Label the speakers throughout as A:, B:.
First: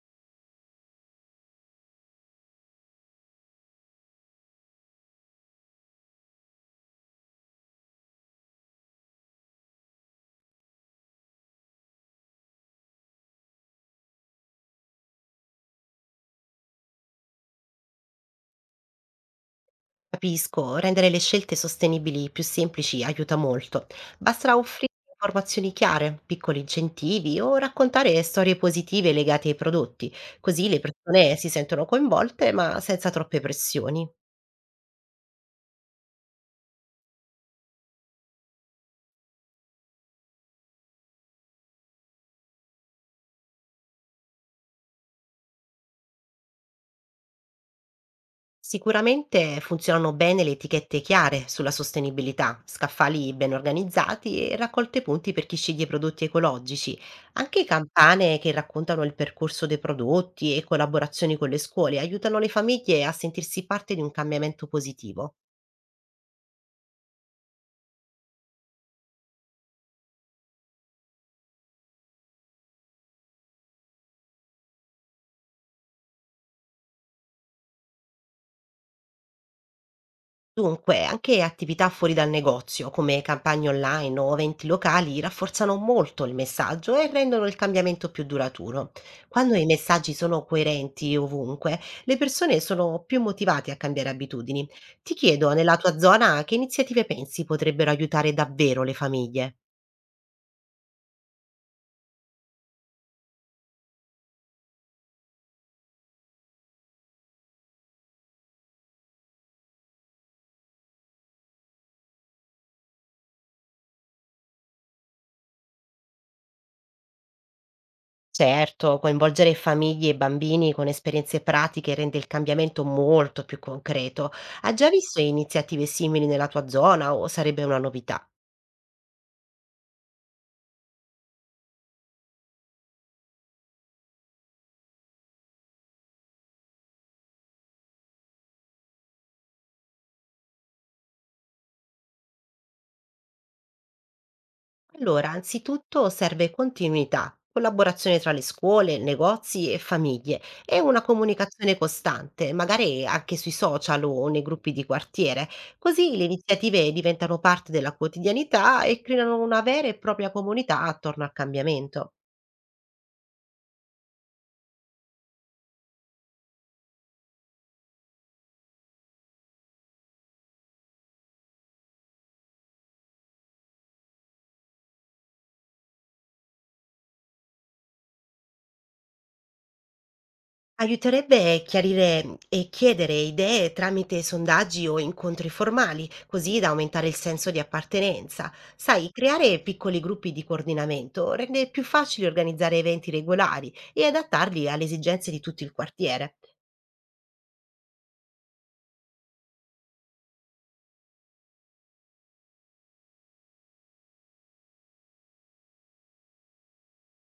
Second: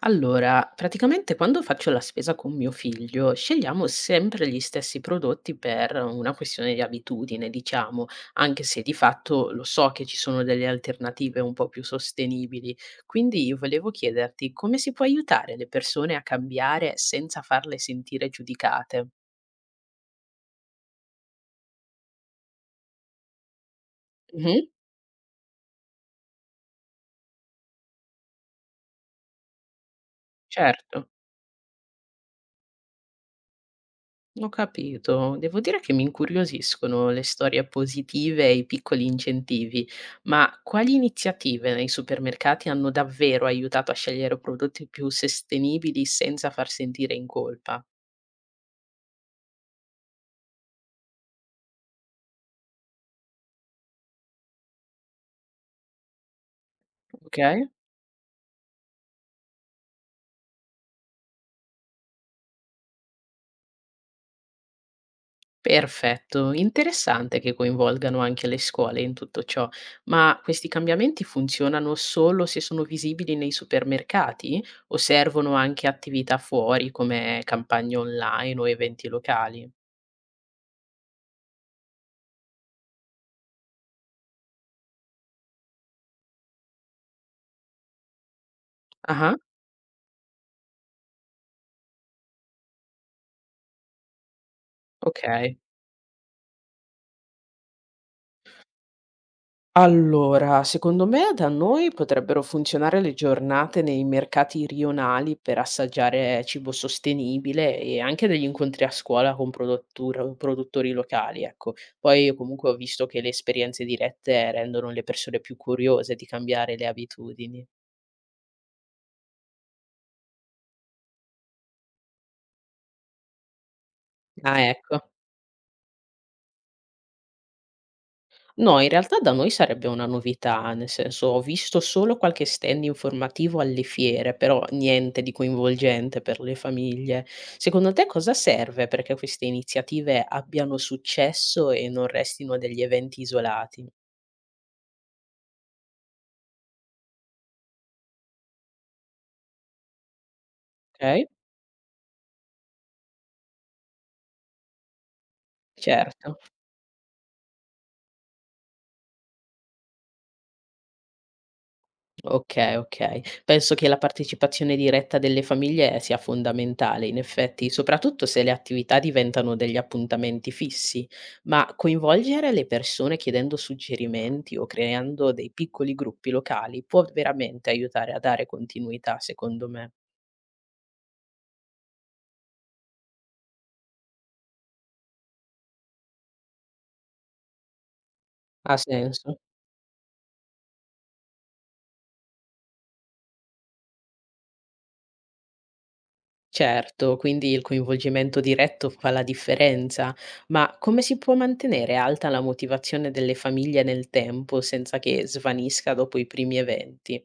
A: Allora, praticamente quando faccio la spesa con mio figlio, scegliamo sempre gli stessi prodotti per una questione di abitudine, diciamo, anche se di fatto lo so che ci sono delle alternative un po' più sostenibili. Quindi io volevo chiederti come si può aiutare le persone a cambiare senza farle sentire giudicate?
B: Capisco, rendere le scelte sostenibili più semplici aiuta molto. Basterà
A: Mhm,
B: offrire informazioni chiare, piccoli incentivi o raccontare storie positive legate ai prodotti, così le
A: certo.
B: persone si sentono coinvolte ma senza troppe pressioni.
A: Ho capito. Devo dire che mi incuriosiscono le storie positive e i piccoli incentivi, ma quali iniziative nei supermercati hanno davvero aiutato a scegliere prodotti più sostenibili senza far sentire in colpa?
B: Sicuramente funzionano bene le etichette chiare sulla sostenibilità, scaffali ben organizzati e raccolte punti per chi sceglie prodotti ecologici,
A: Ok?
B: anche campane che raccontano il percorso dei prodotti e collaborazioni con le scuole aiutano le famiglie a sentirsi parte di un cambiamento positivo.
A: Perfetto, interessante che coinvolgano anche le scuole in tutto ciò, ma questi cambiamenti funzionano solo se sono visibili nei supermercati o servono anche attività fuori come campagne online o eventi locali?
B: Dunque, anche attività fuori dal negozio, come campagne online o eventi locali, rafforzano molto il messaggio e rendono il cambiamento più duraturo.
A: Ah.
B: Quando i messaggi sono coerenti ovunque, le persone sono più motivate a cambiare abitudini. Ti chiedo,
A: Okay.
B: nella tua zona, che iniziative pensi potrebbero aiutare davvero le famiglie?
A: Allora, secondo me da noi potrebbero funzionare le giornate nei mercati rionali per assaggiare cibo sostenibile e anche degli incontri a scuola con produttur produttori locali, ecco. Poi comunque ho visto che le esperienze dirette rendono le persone più curiose di cambiare le abitudini.
B: Certo, coinvolgere famiglie e bambini con esperienze pratiche rende il cambiamento molto più concreto.
A: Ah,
B: Ha già
A: ecco.
B: visto iniziative simili nella tua zona o sarebbe una novità?
A: No, in realtà da noi sarebbe una novità, nel senso ho visto solo qualche stand informativo alle fiere, però niente di coinvolgente per le famiglie. Secondo te cosa serve perché queste iniziative abbiano successo e non restino degli eventi isolati?
B: Allora, anzitutto serve continuità, collaborazione tra le scuole, negozi e famiglie e una
A: Ok,
B: comunicazione costante, magari anche sui social o nei gruppi di quartiere. Così le
A: certo.
B: iniziative diventano parte della quotidianità e creano una vera e propria comunità attorno al cambiamento.
A: Okay, okay. Penso che la partecipazione diretta delle famiglie sia fondamentale in effetti, soprattutto se le attività diventano degli appuntamenti fissi, ma coinvolgere le persone chiedendo suggerimenti o creando dei piccoli gruppi locali può veramente aiutare a dare continuità, secondo me.
B: Aiuterebbe chiarire, e chiedere idee tramite sondaggi o incontri formali, così da aumentare il senso di appartenenza.
A: Ha
B: Sai,
A: senso?
B: creare piccoli gruppi di coordinamento rende più facile organizzare eventi regolari e adattarli alle esigenze di tutto il quartiere.
A: Certo, quindi il coinvolgimento diretto fa la differenza, ma come si può mantenere alta la motivazione delle famiglie nel tempo senza che svanisca dopo i primi eventi?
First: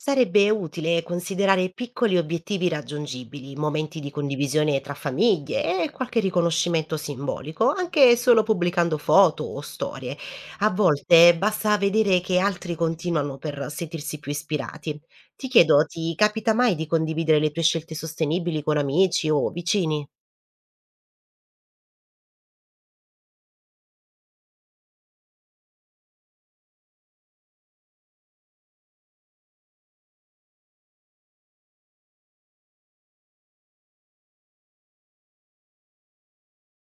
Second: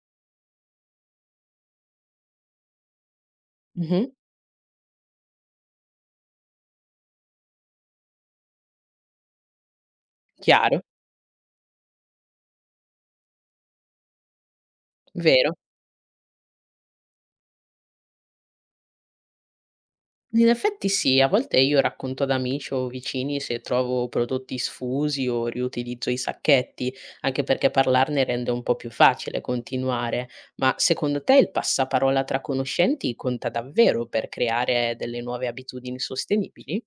B: Sarebbe utile considerare piccoli obiettivi raggiungibili, momenti
A: Mh-mh.
B: di condivisione tra famiglie e qualche riconoscimento simbolico, anche solo pubblicando foto o storie. A
A: Chiaro,
B: volte basta vedere che altri continuano per sentirsi più ispirati. Ti
A: vero.
B: chiedo, ti capita mai di condividere le tue scelte sostenibili con amici o vicini?
A: In effetti sì, a volte io racconto ad amici o vicini se trovo prodotti sfusi o riutilizzo i sacchetti, anche perché parlarne rende un po' più facile continuare. Ma secondo te il passaparola tra conoscenti conta davvero per creare delle nuove abitudini sostenibili?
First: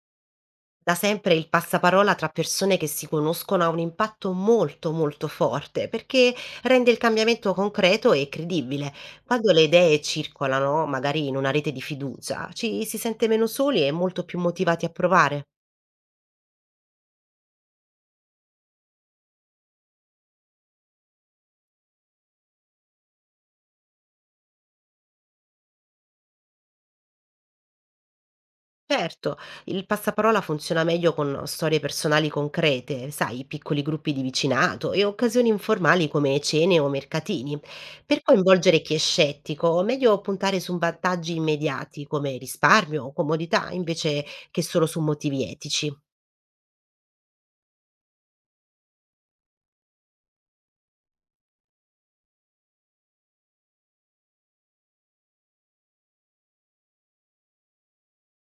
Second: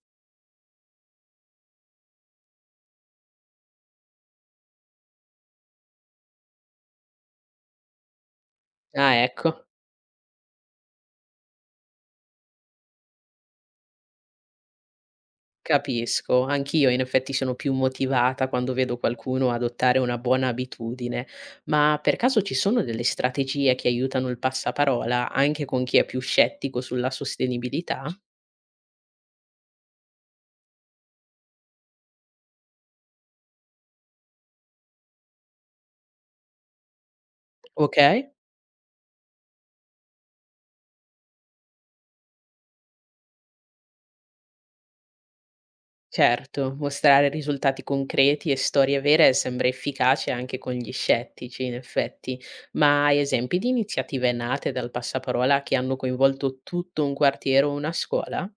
B: Da sempre il passaparola tra persone che si conoscono ha un impatto molto forte perché rende il cambiamento concreto e credibile.
A: Ah,
B: Quando le
A: ecco.
B: idee circolano, magari in una rete di fiducia, ci si sente meno soli e molto più motivati a provare.
A: Capisco, anch'io in effetti sono più motivata quando vedo qualcuno adottare una buona abitudine, ma per caso ci sono delle strategie che aiutano il passaparola anche con chi è più scettico sulla sostenibilità?
B: Certo, il passaparola funziona meglio con storie personali concrete, sai, piccoli gruppi di vicinato e occasioni informali come cene o mercatini. Per
A: Okay,
B: coinvolgere chi è scettico, meglio puntare su vantaggi immediati come risparmio o comodità invece che solo su motivi etici.
A: certo, mostrare risultati concreti e storie vere sembra efficace anche con gli scettici in effetti, ma hai esempi di iniziative nate dal passaparola che hanno coinvolto tutto un quartiere o una scuola?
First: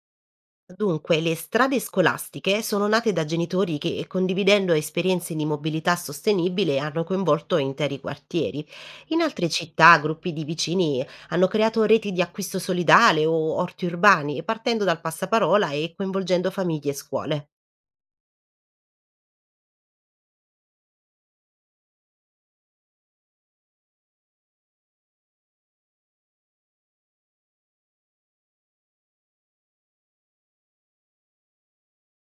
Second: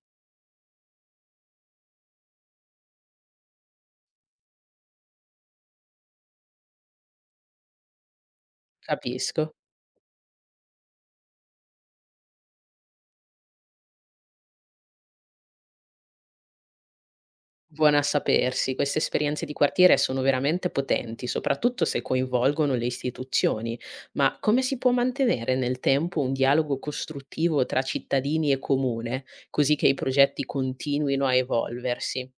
B: Dunque, le strade scolastiche sono nate da genitori che, condividendo esperienze di mobilità sostenibile, hanno coinvolto interi quartieri. In altre
A: Capisco.
B: città, gruppi di vicini hanno creato reti di acquisto solidale o orti urbani, partendo dal passaparola e coinvolgendo famiglie e scuole.
A: Buona a sapersi, queste esperienze di quartiere sono veramente potenti, soprattutto se coinvolgono le istituzioni, ma come si può mantenere nel tempo un dialogo costruttivo tra cittadini e comune, così che i progetti continuino a evolversi?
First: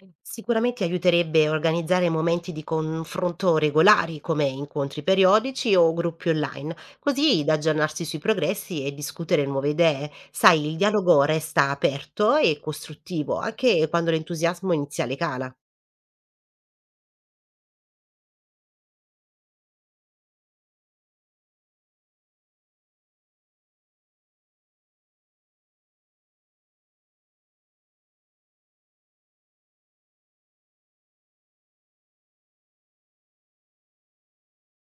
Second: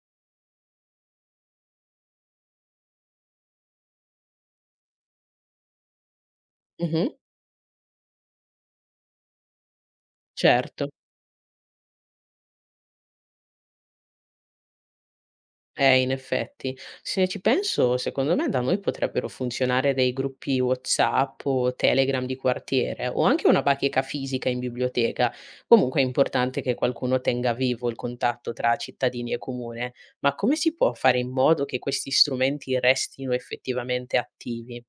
B: Mhmm, Sicuramente aiuterebbe organizzare momenti di confronto regolari come incontri periodici o gruppi online,
A: Mhm,
B: così da aggiornarsi sui progressi e discutere nuove idee. Sai, il
A: certo.
B: dialogo resta aperto e costruttivo, anche quando l'entusiasmo iniziale cala.
A: In effetti. Se ci penso, secondo me da noi potrebbero funzionare dei gruppi WhatsApp o Telegram di quartiere o anche una bacheca fisica in biblioteca. Comunque è importante che qualcuno tenga vivo il contatto tra cittadini e comune. Ma come si può fare in modo che questi strumenti restino effettivamente attivi?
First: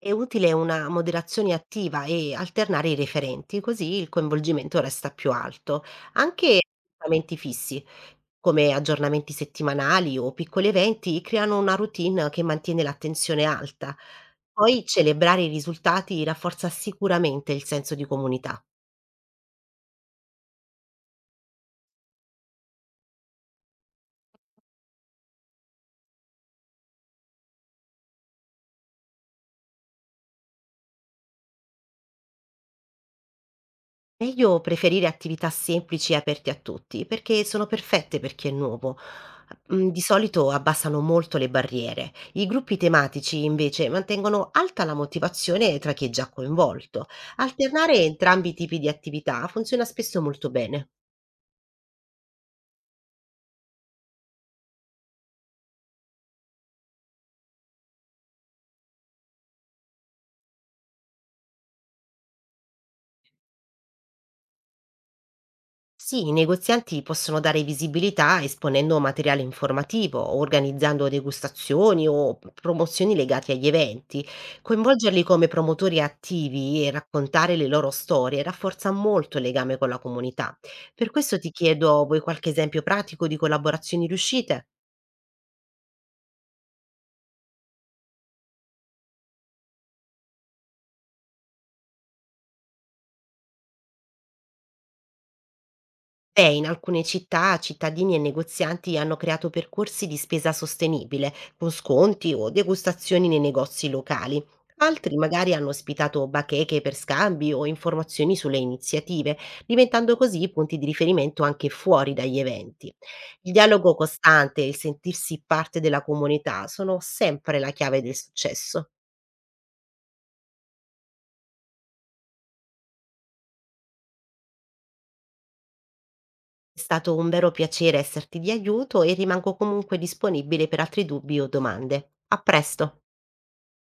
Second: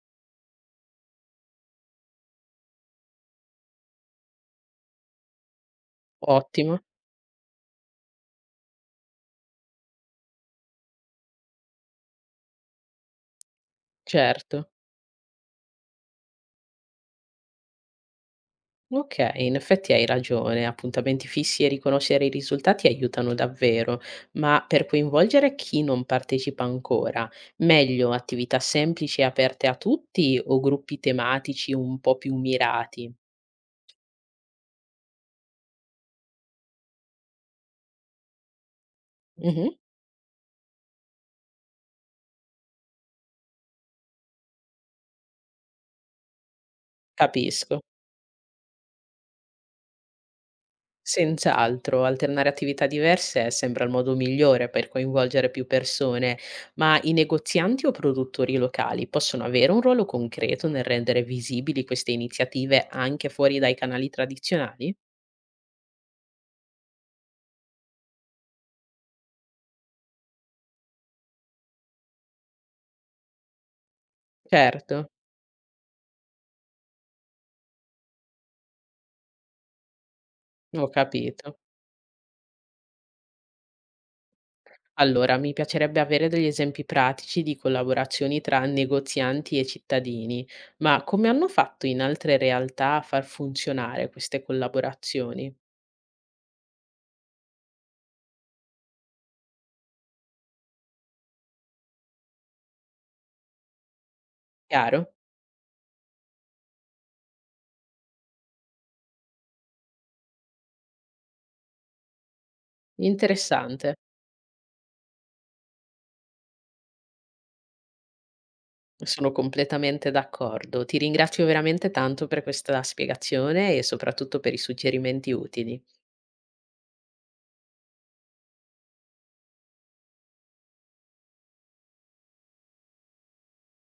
B: È utile una moderazione attiva e alternare i referenti, così il coinvolgimento resta più alto. Anche
A: Ottimo,
B: appuntamenti fissi, come aggiornamenti settimanali o piccoli eventi, creano una routine che mantiene l'attenzione alta.
A: certo.
B: Poi celebrare i risultati rafforza sicuramente il senso di comunità.
A: Okay, in effetti hai ragione, appuntamenti fissi e riconoscere i risultati aiutano davvero, ma per coinvolgere chi non partecipa ancora, meglio attività semplici e aperte a tutti o gruppi tematici un po' più mirati?
B: Meglio preferire attività semplici e aperte a tutti, perché sono perfette per chi è nuovo.
A: Mh-mh,
B: Di solito abbassano molto le barriere. I gruppi tematici invece mantengono alta la motivazione tra chi è già coinvolto.
A: capisco.
B: Alternare entrambi i tipi di attività funziona spesso molto bene.
A: Senz'altro, alternare attività diverse sembra il modo migliore per coinvolgere più persone, ma i negozianti o produttori locali possono avere un ruolo concreto nel rendere visibili queste iniziative anche fuori dai canali tradizionali?
B: Sì, i negozianti possono dare visibilità esponendo materiale informativo, organizzando degustazioni o promozioni legate agli eventi.
A: Certo,
B: Coinvolgerli come promotori attivi e raccontare le loro storie rafforza molto il legame con la comunità.
A: ho
B: Per questo ti
A: capito.
B: chiedo, vuoi qualche esempio pratico di collaborazioni riuscite?
A: Allora, mi piacerebbe avere degli esempi pratici di collaborazioni tra negozianti e cittadini, ma come hanno fatto in altre realtà a far funzionare queste collaborazioni?
B: Beh, in alcune città cittadini e negozianti hanno creato percorsi di spesa sostenibile, con sconti o degustazioni nei negozi locali.
A: Chiaro?
B: Altri magari hanno ospitato bacheche per scambi o informazioni sulle iniziative, diventando così punti di riferimento anche fuori dagli eventi. Il dialogo
A: Interessante.
B: costante e il sentirsi parte della comunità sono sempre la chiave del successo.
A: Sono completamente d'accordo. Ti ringrazio veramente tanto per questa spiegazione e soprattutto per i suggerimenti utili.
B: È stato un vero piacere esserti di aiuto e rimango comunque disponibile per altri dubbi o domande. A presto!